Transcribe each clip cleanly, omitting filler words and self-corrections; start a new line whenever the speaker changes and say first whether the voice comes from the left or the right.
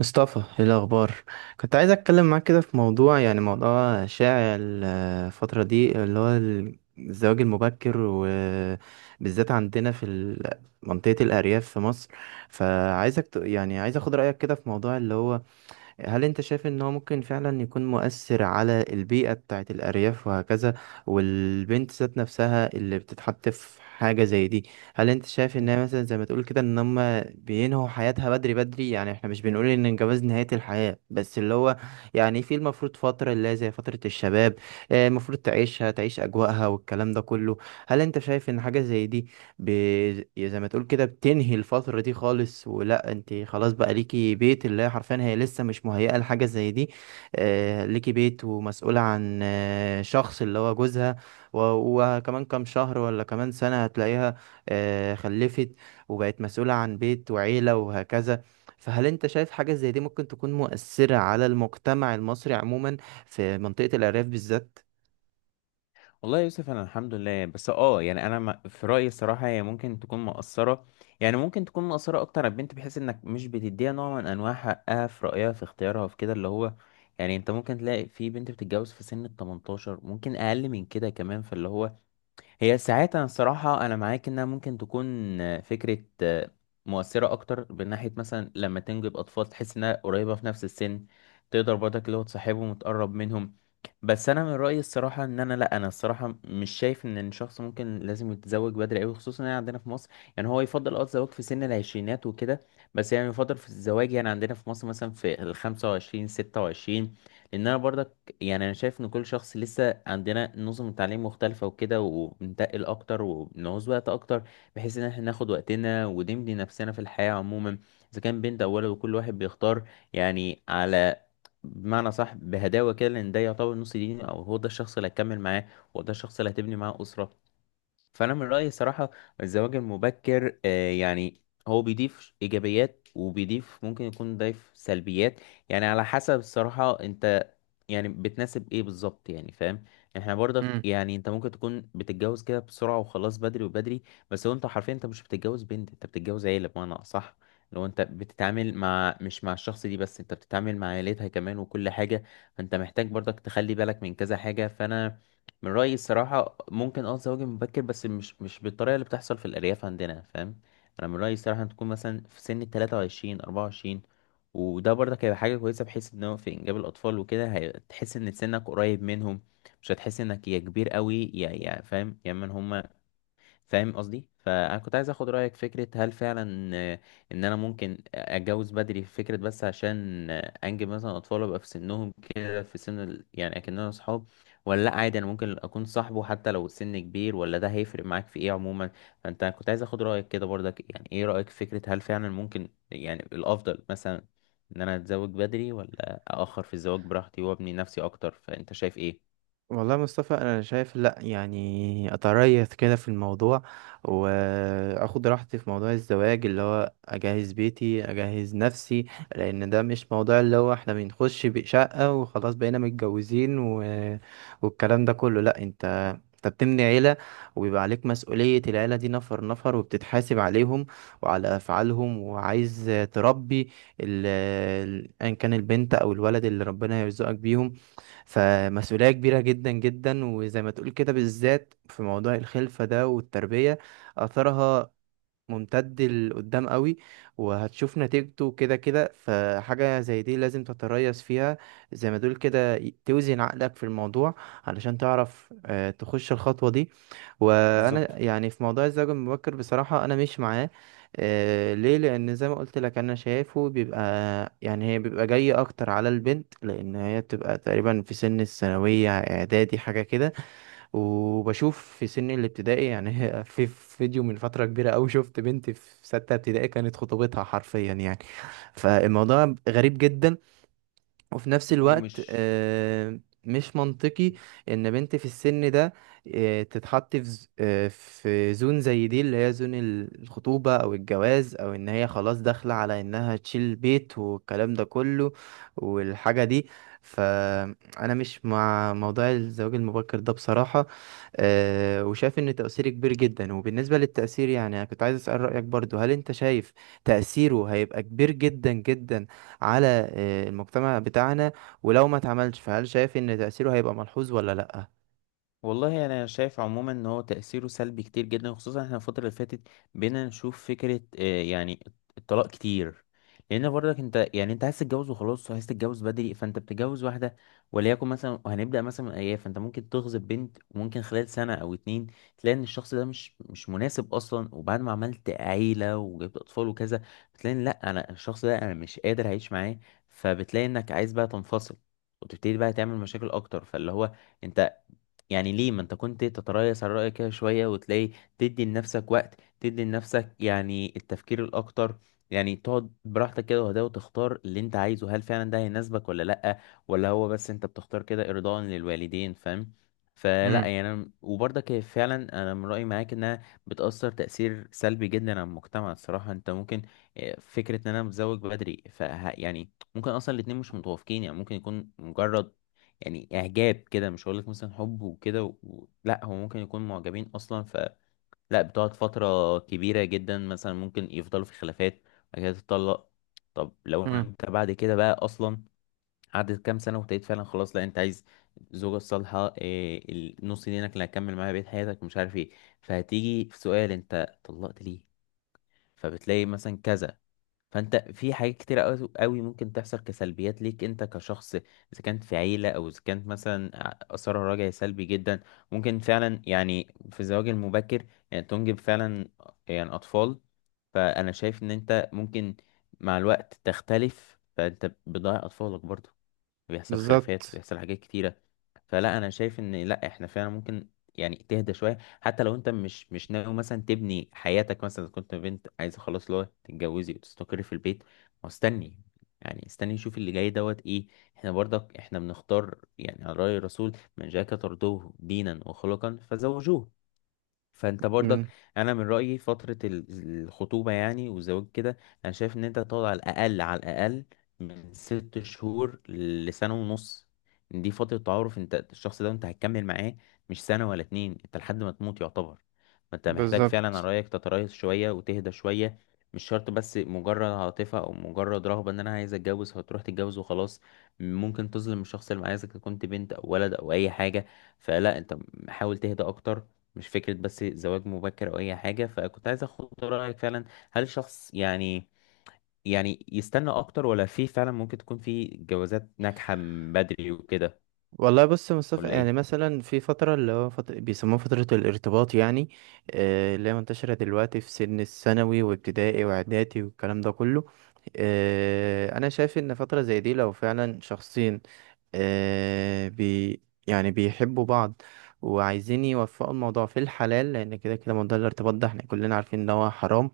right: مصطفى، ايه الاخبار؟ كنت عايز اتكلم معاك كده في موضوع، يعني موضوع شائع الفتره دي اللي هو الزواج المبكر، وبالذات عندنا في منطقه الارياف في مصر. فعايزك يعني عايز اخد رايك كده في موضوع اللي هو هل انت شايف ان هو ممكن فعلا يكون مؤثر على البيئة بتاعت الأرياف وهكذا؟ والبنت ذات نفسها اللي بتتحط في حاجة زي دي، هل انت شايف
left: مم.
right: انها مثلا زي ما تقول كده ان هم بينهوا حياتها بدري بدري؟ يعني احنا مش بنقول ان الجواز نهاية الحياة، بس اللي هو يعني في المفروض فترة اللي هي زي فترة الشباب. المفروض تعيشها، تعيش أجواءها والكلام ده كله. هل انت شايف ان حاجة زي دي ب... زي ما تقول كده بتنهي الفترة دي خالص، ولا انت خلاص بقى ليكي بيت اللي هي حرفيا هي لسه مش مهيئة لحاجة زي دي؟ ليكي بيت ومسؤولة عن شخص اللي هو جوزها. وكمان كام شهر ولا كمان سنة هتلاقيها خلفت وبقت مسؤولة عن بيت وعيلة وهكذا. فهل انت شايف حاجة زي دي ممكن تكون مؤثرة على المجتمع المصري عموما في منطقة الأرياف بالذات؟
left: والله يا يوسف انا الحمد لله. بس انا ما- في رايي الصراحه هي ممكن تكون مقصره. يعني ممكن تكون مقصره اكتر على البنت، بحيث انك مش بتديها نوع من انواع حقها في رايها في اختيارها في كده. اللي هو يعني انت ممكن تلاقي في بنت بتتجوز في سن ال 18، ممكن اقل من كده كمان. فاللي هو هي ساعات انا معاك انها ممكن تكون فكره مؤثره اكتر، من ناحيه مثلا لما تنجب اطفال تحس انها قريبه في نفس السن، تقدر برضك اللي هو تصاحبهم وتقرب منهم. بس انا من رايي الصراحه ان انا لا انا الصراحه مش شايف ان الشخص ممكن لازم يتزوج بدري قوي، خصوصا يعني عندنا في مصر. يعني هو يفضل الزواج في سن العشرينات وكده. بس يعني يفضل في الزواج يعني عندنا في مصر مثلا في ال 25 26. لان انا برضك يعني انا شايف ان كل شخص، لسه عندنا نظم التعليم مختلفه وكده، وبنتقل اكتر وبنعوز وقت اكتر، بحيث ان احنا ناخد وقتنا ونمضي نفسنا في الحياه عموما. اذا كان بنت او ولد، وكل واحد بيختار يعني على بمعنى صح، بهداوه كده، لان ده يعتبر نص ديني. او هو ده الشخص اللي هتكمل معاه، هو ده الشخص اللي هتبني معاه اسره. فانا من رايي صراحه، الزواج المبكر هو بيضيف ايجابيات وبيضيف ممكن يكون ضيف سلبيات. يعني على حسب الصراحه انت يعني بتناسب ايه بالظبط، يعني فاهم. احنا برضك يعني انت ممكن تكون بتتجوز كده بسرعه، وخلاص بدري وبدري. بس هو انت حرفيا انت مش بتتجوز بنت، انت بتتجوز عيله بمعنى صح. لو انت بتتعامل مع مش مع الشخص دي بس، انت بتتعامل مع عيلتها كمان وكل حاجه. فانت محتاج برضك تخلي بالك من كذا حاجه. فانا من رأيي الصراحة ممكن الزواج مبكر، بس مش بالطريقة اللي بتحصل في الأرياف عندنا، فاهم. أنا من رأيي الصراحة تكون مثلا في سن التلاتة وعشرين أربعة وعشرين. وده برضك هيبقى حاجة كويسة، بحيث إن هو في إنجاب الأطفال وكده هتحس إن سنك قريب منهم. مش هتحس إنك يا كبير قوي، يا فاهم، يا من هما. فاهم قصدي. فانا كنت عايز اخد رايك في فكره، هل فعلا ان انا ممكن اتجوز بدري في فكره، بس عشان انجب مثلا اطفال ابقى في سنهم كده، في سن يعني اكننا اصحاب. ولا لا عادي انا ممكن اكون صاحبه حتى لو السن كبير، ولا ده هيفرق معاك في ايه عموما. فانت كنت عايز اخد رايك كده برضك، يعني ايه رايك في فكره، هل فعلا ممكن يعني الافضل مثلا ان انا اتزوج بدري، ولا اخر في الزواج براحتي وابني نفسي اكتر، فانت شايف ايه؟
right: والله يا مصطفى، انا شايف لا، يعني اتريث كده في الموضوع واخد راحتي في موضوع الزواج، اللي هو اجهز بيتي، اجهز نفسي. لان ده مش موضوع اللي هو احنا بنخش بشقة وخلاص بقينا متجوزين والكلام ده كله. لا، انت بتبني عيلة، وبيبقى عليك مسؤولية العيلة دي نفر نفر، وبتتحاسب عليهم وعلى أفعالهم. وعايز تربي ال... أيا كان البنت أو الولد اللي ربنا يرزقك بيهم. فمسؤولية كبيرة جدا جدا، وزي ما تقول كده بالذات في موضوع الخلفة ده والتربية. أثرها ممتد لقدام قوي، وهتشوف نتيجته كده كده. فحاجة زي دي لازم تتريث فيها، زي ما دول كده، توزن عقلك في الموضوع علشان تعرف تخش الخطوة دي. وانا
left: بالظبط.
right: يعني في موضوع الزواج المبكر بصراحة انا مش معاه. ليه؟ لان زي ما قلت لك انا شايفه بيبقى، يعني هي بيبقى جاي اكتر على البنت، لان هي بتبقى تقريبا في سن الثانوية، اعدادي، حاجة كده. وبشوف في سن الابتدائي، يعني في فيديو من فترة كبيرة أوي شفت بنت في 6 ابتدائي كانت خطوبتها حرفيا، يعني فالموضوع غريب جدا، وفي نفس الوقت
left: ومش
right: مش منطقي ان بنت في السن ده تتحط في في زون زي دي اللي هي زون الخطوبة او الجواز، او ان هي خلاص داخلة على انها تشيل بيت والكلام ده كله والحاجة دي. فانا مش مع موضوع الزواج المبكر ده بصراحة. وشايف ان تأثيره كبير جدا. وبالنسبة للتأثير، يعني انا كنت عايز اسأل رأيك برضو، هل انت شايف تأثيره هيبقى كبير جدا جدا على المجتمع بتاعنا؟ ولو ما اتعملش، فهل شايف ان تأثيره هيبقى ملحوظ ولا لأ؟
left: والله يعني انا شايف عموما ان هو تاثيره سلبي كتير جدا، وخصوصا احنا الفتره اللي فاتت بقينا نشوف فكره الطلاق كتير. لان برضك انت يعني انت عايز تتجوز وخلاص، وعايز تتجوز بدري، فانت بتتجوز واحده وليكن مثلا. وهنبدا مثلا من ايام، فانت ممكن تغصب بنت، وممكن خلال سنه او اتنين تلاقي ان الشخص ده مش مناسب اصلا. وبعد ما عملت عيله وجبت اطفال وكذا، بتلاقي إن لا انا الشخص ده انا مش قادر اعيش معاه. فبتلاقي انك عايز بقى تنفصل، وتبتدي بقى تعمل مشاكل اكتر. فاللي هو انت يعني ليه ما انت كنت تتريث على رأيك كده شوية، وتلاقي تدي لنفسك وقت، تدي لنفسك يعني التفكير الأكتر. يعني تقعد براحتك كده وهدا، وتختار اللي انت عايزه، هل فعلا ده هيناسبك ولا لأ، ولا هو بس انت بتختار كده إرضاء للوالدين، فاهم. فلا
right: امم
left: وبرضك هي فعلا انا من رأيي معاك انها بتأثر تأثير سلبي جدا على المجتمع الصراحة. انت ممكن اه، فكرة ان انا متزوج بدري، يعني ممكن اصلا الاتنين مش متوافقين. يعني ممكن يكون مجرد يعني اعجاب كده، مش هقولك مثلا حب وكده لا هو ممكن يكون معجبين اصلا. فلا، بتقعد فتره كبيره جدا مثلا، ممكن يفضلوا في خلافات، بعد كده تتطلق. طب لو
right: امم.
left: انت بعد كده بقى اصلا قعدت كام سنه، وابتديت فعلا خلاص لا انت عايز الزوجه الصالحه إيه، النص دينك اللي هتكمل معاها بقية حياتك مش عارف ايه. فهتيجي في سؤال انت طلقت ليه، فبتلاقي مثلا كذا. فانت في حاجات كتير قوي قوي ممكن تحصل كسلبيات ليك انت كشخص، اذا كانت في عيله او اذا كانت مثلا اثرها راجعي سلبي جدا. ممكن فعلا يعني في الزواج المبكر يعني تنجب فعلا يعني اطفال، فانا شايف ان انت ممكن مع الوقت تختلف، فانت بتضيع اطفالك برضه، وبيحصل خلافات
right: بالظبط.
left: وبيحصل حاجات كتيرة. فلا انا شايف ان لا احنا فعلا ممكن يعني تهدى شوية. حتى لو انت مش ناوي مثلا تبني حياتك، مثلا إذا كنت بنت عايزة خلاص اللي هو تتجوزي وتستقري في البيت، ما استني يعني استني شوف اللي جاي دوت ايه. احنا برضك احنا بنختار، يعني على رأي الرسول، من جاءك ترضوه دينا وخلقا فزوجوه. فانت برضك
right: من
left: انا من رايي فتره الخطوبه يعني والزواج كده، انا شايف ان انت تقعد على الاقل على الاقل من ست شهور لسنه ونص. دي فتره تعارف انت الشخص ده انت هتكمل معاه، مش سنه ولا اتنين، انت لحد ما تموت يعتبر. فانت محتاج فعلا على
right: بالظبط.
left: رايك تتريث شويه وتهدى شويه. مش شرط بس مجرد عاطفه، او مجرد رغبه ان انا عايز اتجوز فتروح تتجوز وخلاص، ممكن تظلم الشخص اللي معاك اذا كنت بنت او ولد او اي حاجه. فلا انت حاول تهدى اكتر، مش فكرة بس زواج مبكر أو أي حاجة. فكنت عايز أخد رأيك فعلا، هل شخص يعني يعني يستنى أكتر، ولا في فعلا ممكن تكون في جوازات ناجحة من بدري وكده،
right: والله بص يا مصطفى،
left: ولا
right: يعني
left: إيه؟
right: مثلا في فترة اللي هو فترة بيسموها فترة الارتباط، يعني اللي هي منتشرة دلوقتي في سن الثانوي وابتدائي واعدادي والكلام ده كله. أنا شايف إن فترة زي دي لو فعلا شخصين آه، بي يعني بيحبوا بعض وعايزين يوفقوا الموضوع في الحلال، لأن كده كده موضوع الارتباط ده احنا كلنا عارفين إن هو حرام،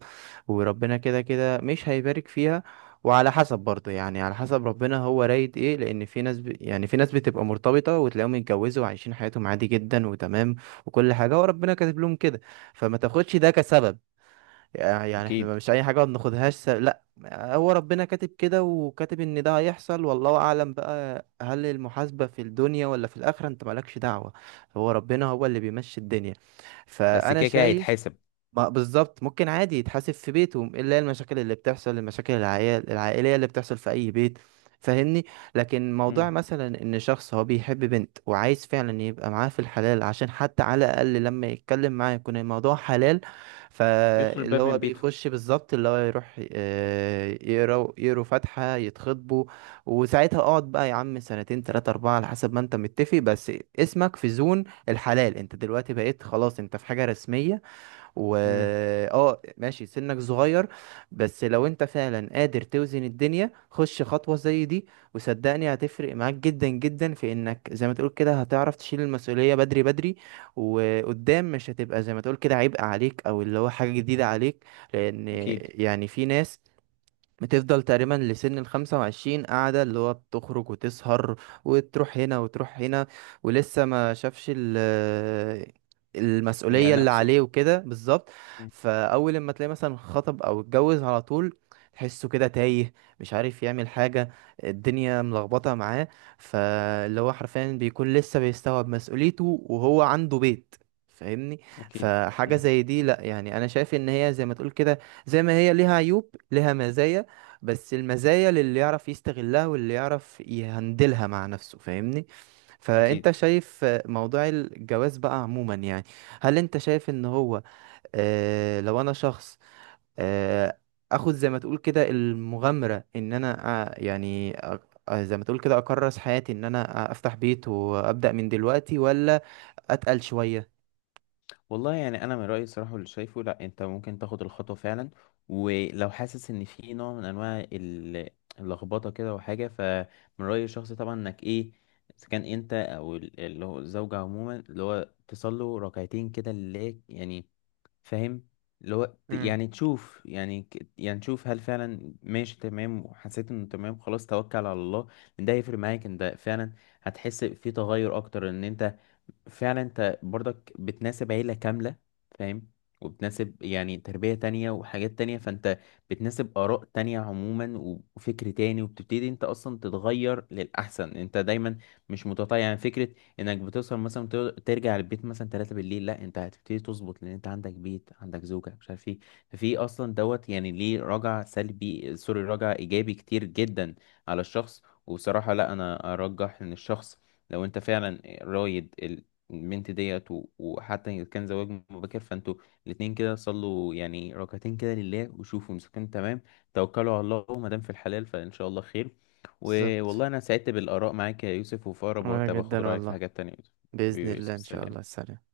right: وربنا كده كده مش هيبارك فيها. وعلى حسب برضه، يعني على حسب ربنا هو رايد ايه، لان في ناس يعني في ناس بتبقى مرتبطه وتلاقيهم يتجوزوا وعايشين حياتهم عادي جدا وتمام وكل حاجه، وربنا كاتب لهم كده. فما تاخدش ده كسبب، يعني احنا
left: أكيد.
right: مش اي حاجه ما بناخدهاش لا، هو ربنا كاتب كده وكاتب ان ده هيحصل، والله اعلم بقى هل المحاسبه في الدنيا ولا في الاخره، انت مالكش دعوه، هو ربنا هو اللي بيمشي الدنيا.
left: بس
right: فانا
left: كده كده
right: شايف
left: هيتحاسب.
right: ما بالظبط، ممكن عادي يتحاسب في بيته، الا هي المشاكل اللي بتحصل، المشاكل العيال العائليه اللي بتحصل في اي بيت، فاهمني. لكن موضوع
left: مم.
right: مثلا ان شخص هو بيحب بنت وعايز فعلا يبقى معاها في الحلال، عشان حتى على الاقل لما يتكلم معاه يكون الموضوع حلال،
left: يدخل
right: فاللي
left: الباب
right: هو
left: من بيته.
right: بيخش بالظبط اللي هو يروح آه، يقرا يقروا فاتحه، يتخطبوا. وساعتها اقعد بقى يا عم سنتين تلاتة اربعة على حسب ما انت متفق، بس اسمك في زون الحلال، انت دلوقتي بقيت خلاص انت في حاجه رسميه. و
left: مم.
right: اه ماشي سنك صغير، بس لو انت فعلا قادر توزن الدنيا، خش خطوة زي دي وصدقني هتفرق معاك جدا جدا، في انك زي ما تقول كده هتعرف تشيل المسؤولية بدري بدري، وقدام مش هتبقى زي ما تقول كده عبء عليك او اللي هو حاجة جديدة عليك. لان
left: أكيد.
right: يعني في ناس بتفضل تقريبا لسن ال25 قاعدة، اللي هو بتخرج وتسهر، وتروح هنا وتروح هنا، ولسه ما شافش المسؤولية
left: يعني
right: اللي
left: نفسه.
right: عليه وكده. بالظبط.
left: مم.
right: فأول لما تلاقي مثلا خطب أو اتجوز على طول، تحسه كده تايه، مش عارف يعمل حاجة، الدنيا ملخبطة معاه، فاللي هو حرفيا بيكون لسه بيستوعب مسؤوليته وهو عنده بيت، فاهمني.
left: أكيد.
right: فحاجة
left: مم.
right: زي دي لا، يعني انا شايف ان هي زي ما تقول كده، زي ما هي ليها عيوب ليها مزايا، بس المزايا للي يعرف يستغلها واللي يعرف يهندلها مع نفسه، فاهمني. فانت
left: أكيد.
right: شايف موضوع الجواز بقى عموما، يعني هل انت شايف ان هو لو انا شخص آه اخد زي ما تقول كده المغامرة ان انا آه يعني أ- زي ما تقول كده اكرس حياتي ان انا افتح بيت وابدأ من دلوقتي، ولا اتقل شوية؟
left: والله يعني انا من رايي الصراحه واللي شايفه، لا انت ممكن تاخد الخطوه فعلا. ولو حاسس ان في نوع من انواع اللخبطه كده وحاجه، فمن رايي الشخصي طبعا انك ايه، اذا كان انت او اللي هو الزوجه عموما، اللي هو تصلوا ركعتين كده لله يعني، فاهم.
right: امم.
left: يعني تشوف يعني تشوف هل فعلا ماشي تمام، وحسيت انه تمام خلاص توكل على الله. ان ده هيفرق معاك، ان ده فعلا هتحس في تغير اكتر. ان انت فعلا انت برضك بتناسب عيلة كاملة، فاهم. وبتناسب يعني تربية تانية وحاجات تانية، فانت بتناسب آراء تانية عموما وفكر تاني، وبتبتدي انت اصلا تتغير للأحسن. انت دايما مش متطيع يعني فكرة انك بتوصل مثلا ترجع البيت مثلا 3 بالليل، لا انت هتبتدي تظبط، لان انت عندك بيت عندك زوجة مش عارف ايه. ففي اصلا دوت يعني ليه رجع سلبي، سوري رجع ايجابي كتير جدا على الشخص. وبصراحة لا انا ارجح ان الشخص لو انت فعلا رايد البنت ديت، وحتى إن كان زواج مبكر، فانتوا الاتنين كده صلوا يعني ركعتين كده لله، وشوفوا مسكن تمام، توكلوا على الله، وما دام في الحلال فان شاء الله خير.
right: بالظبط.
left: ووالله انا سعدت بالاراء معاك يا يوسف، وفي اقرب
right: وانا
left: وقت باخد
right: جدا
left: رايك في
right: والله.
left: حاجات تانية يا يوسف.
right: بإذن
left: حبيبي يا
right: الله،
left: يوسف،
right: ان شاء
left: سلام.
right: الله. سلام.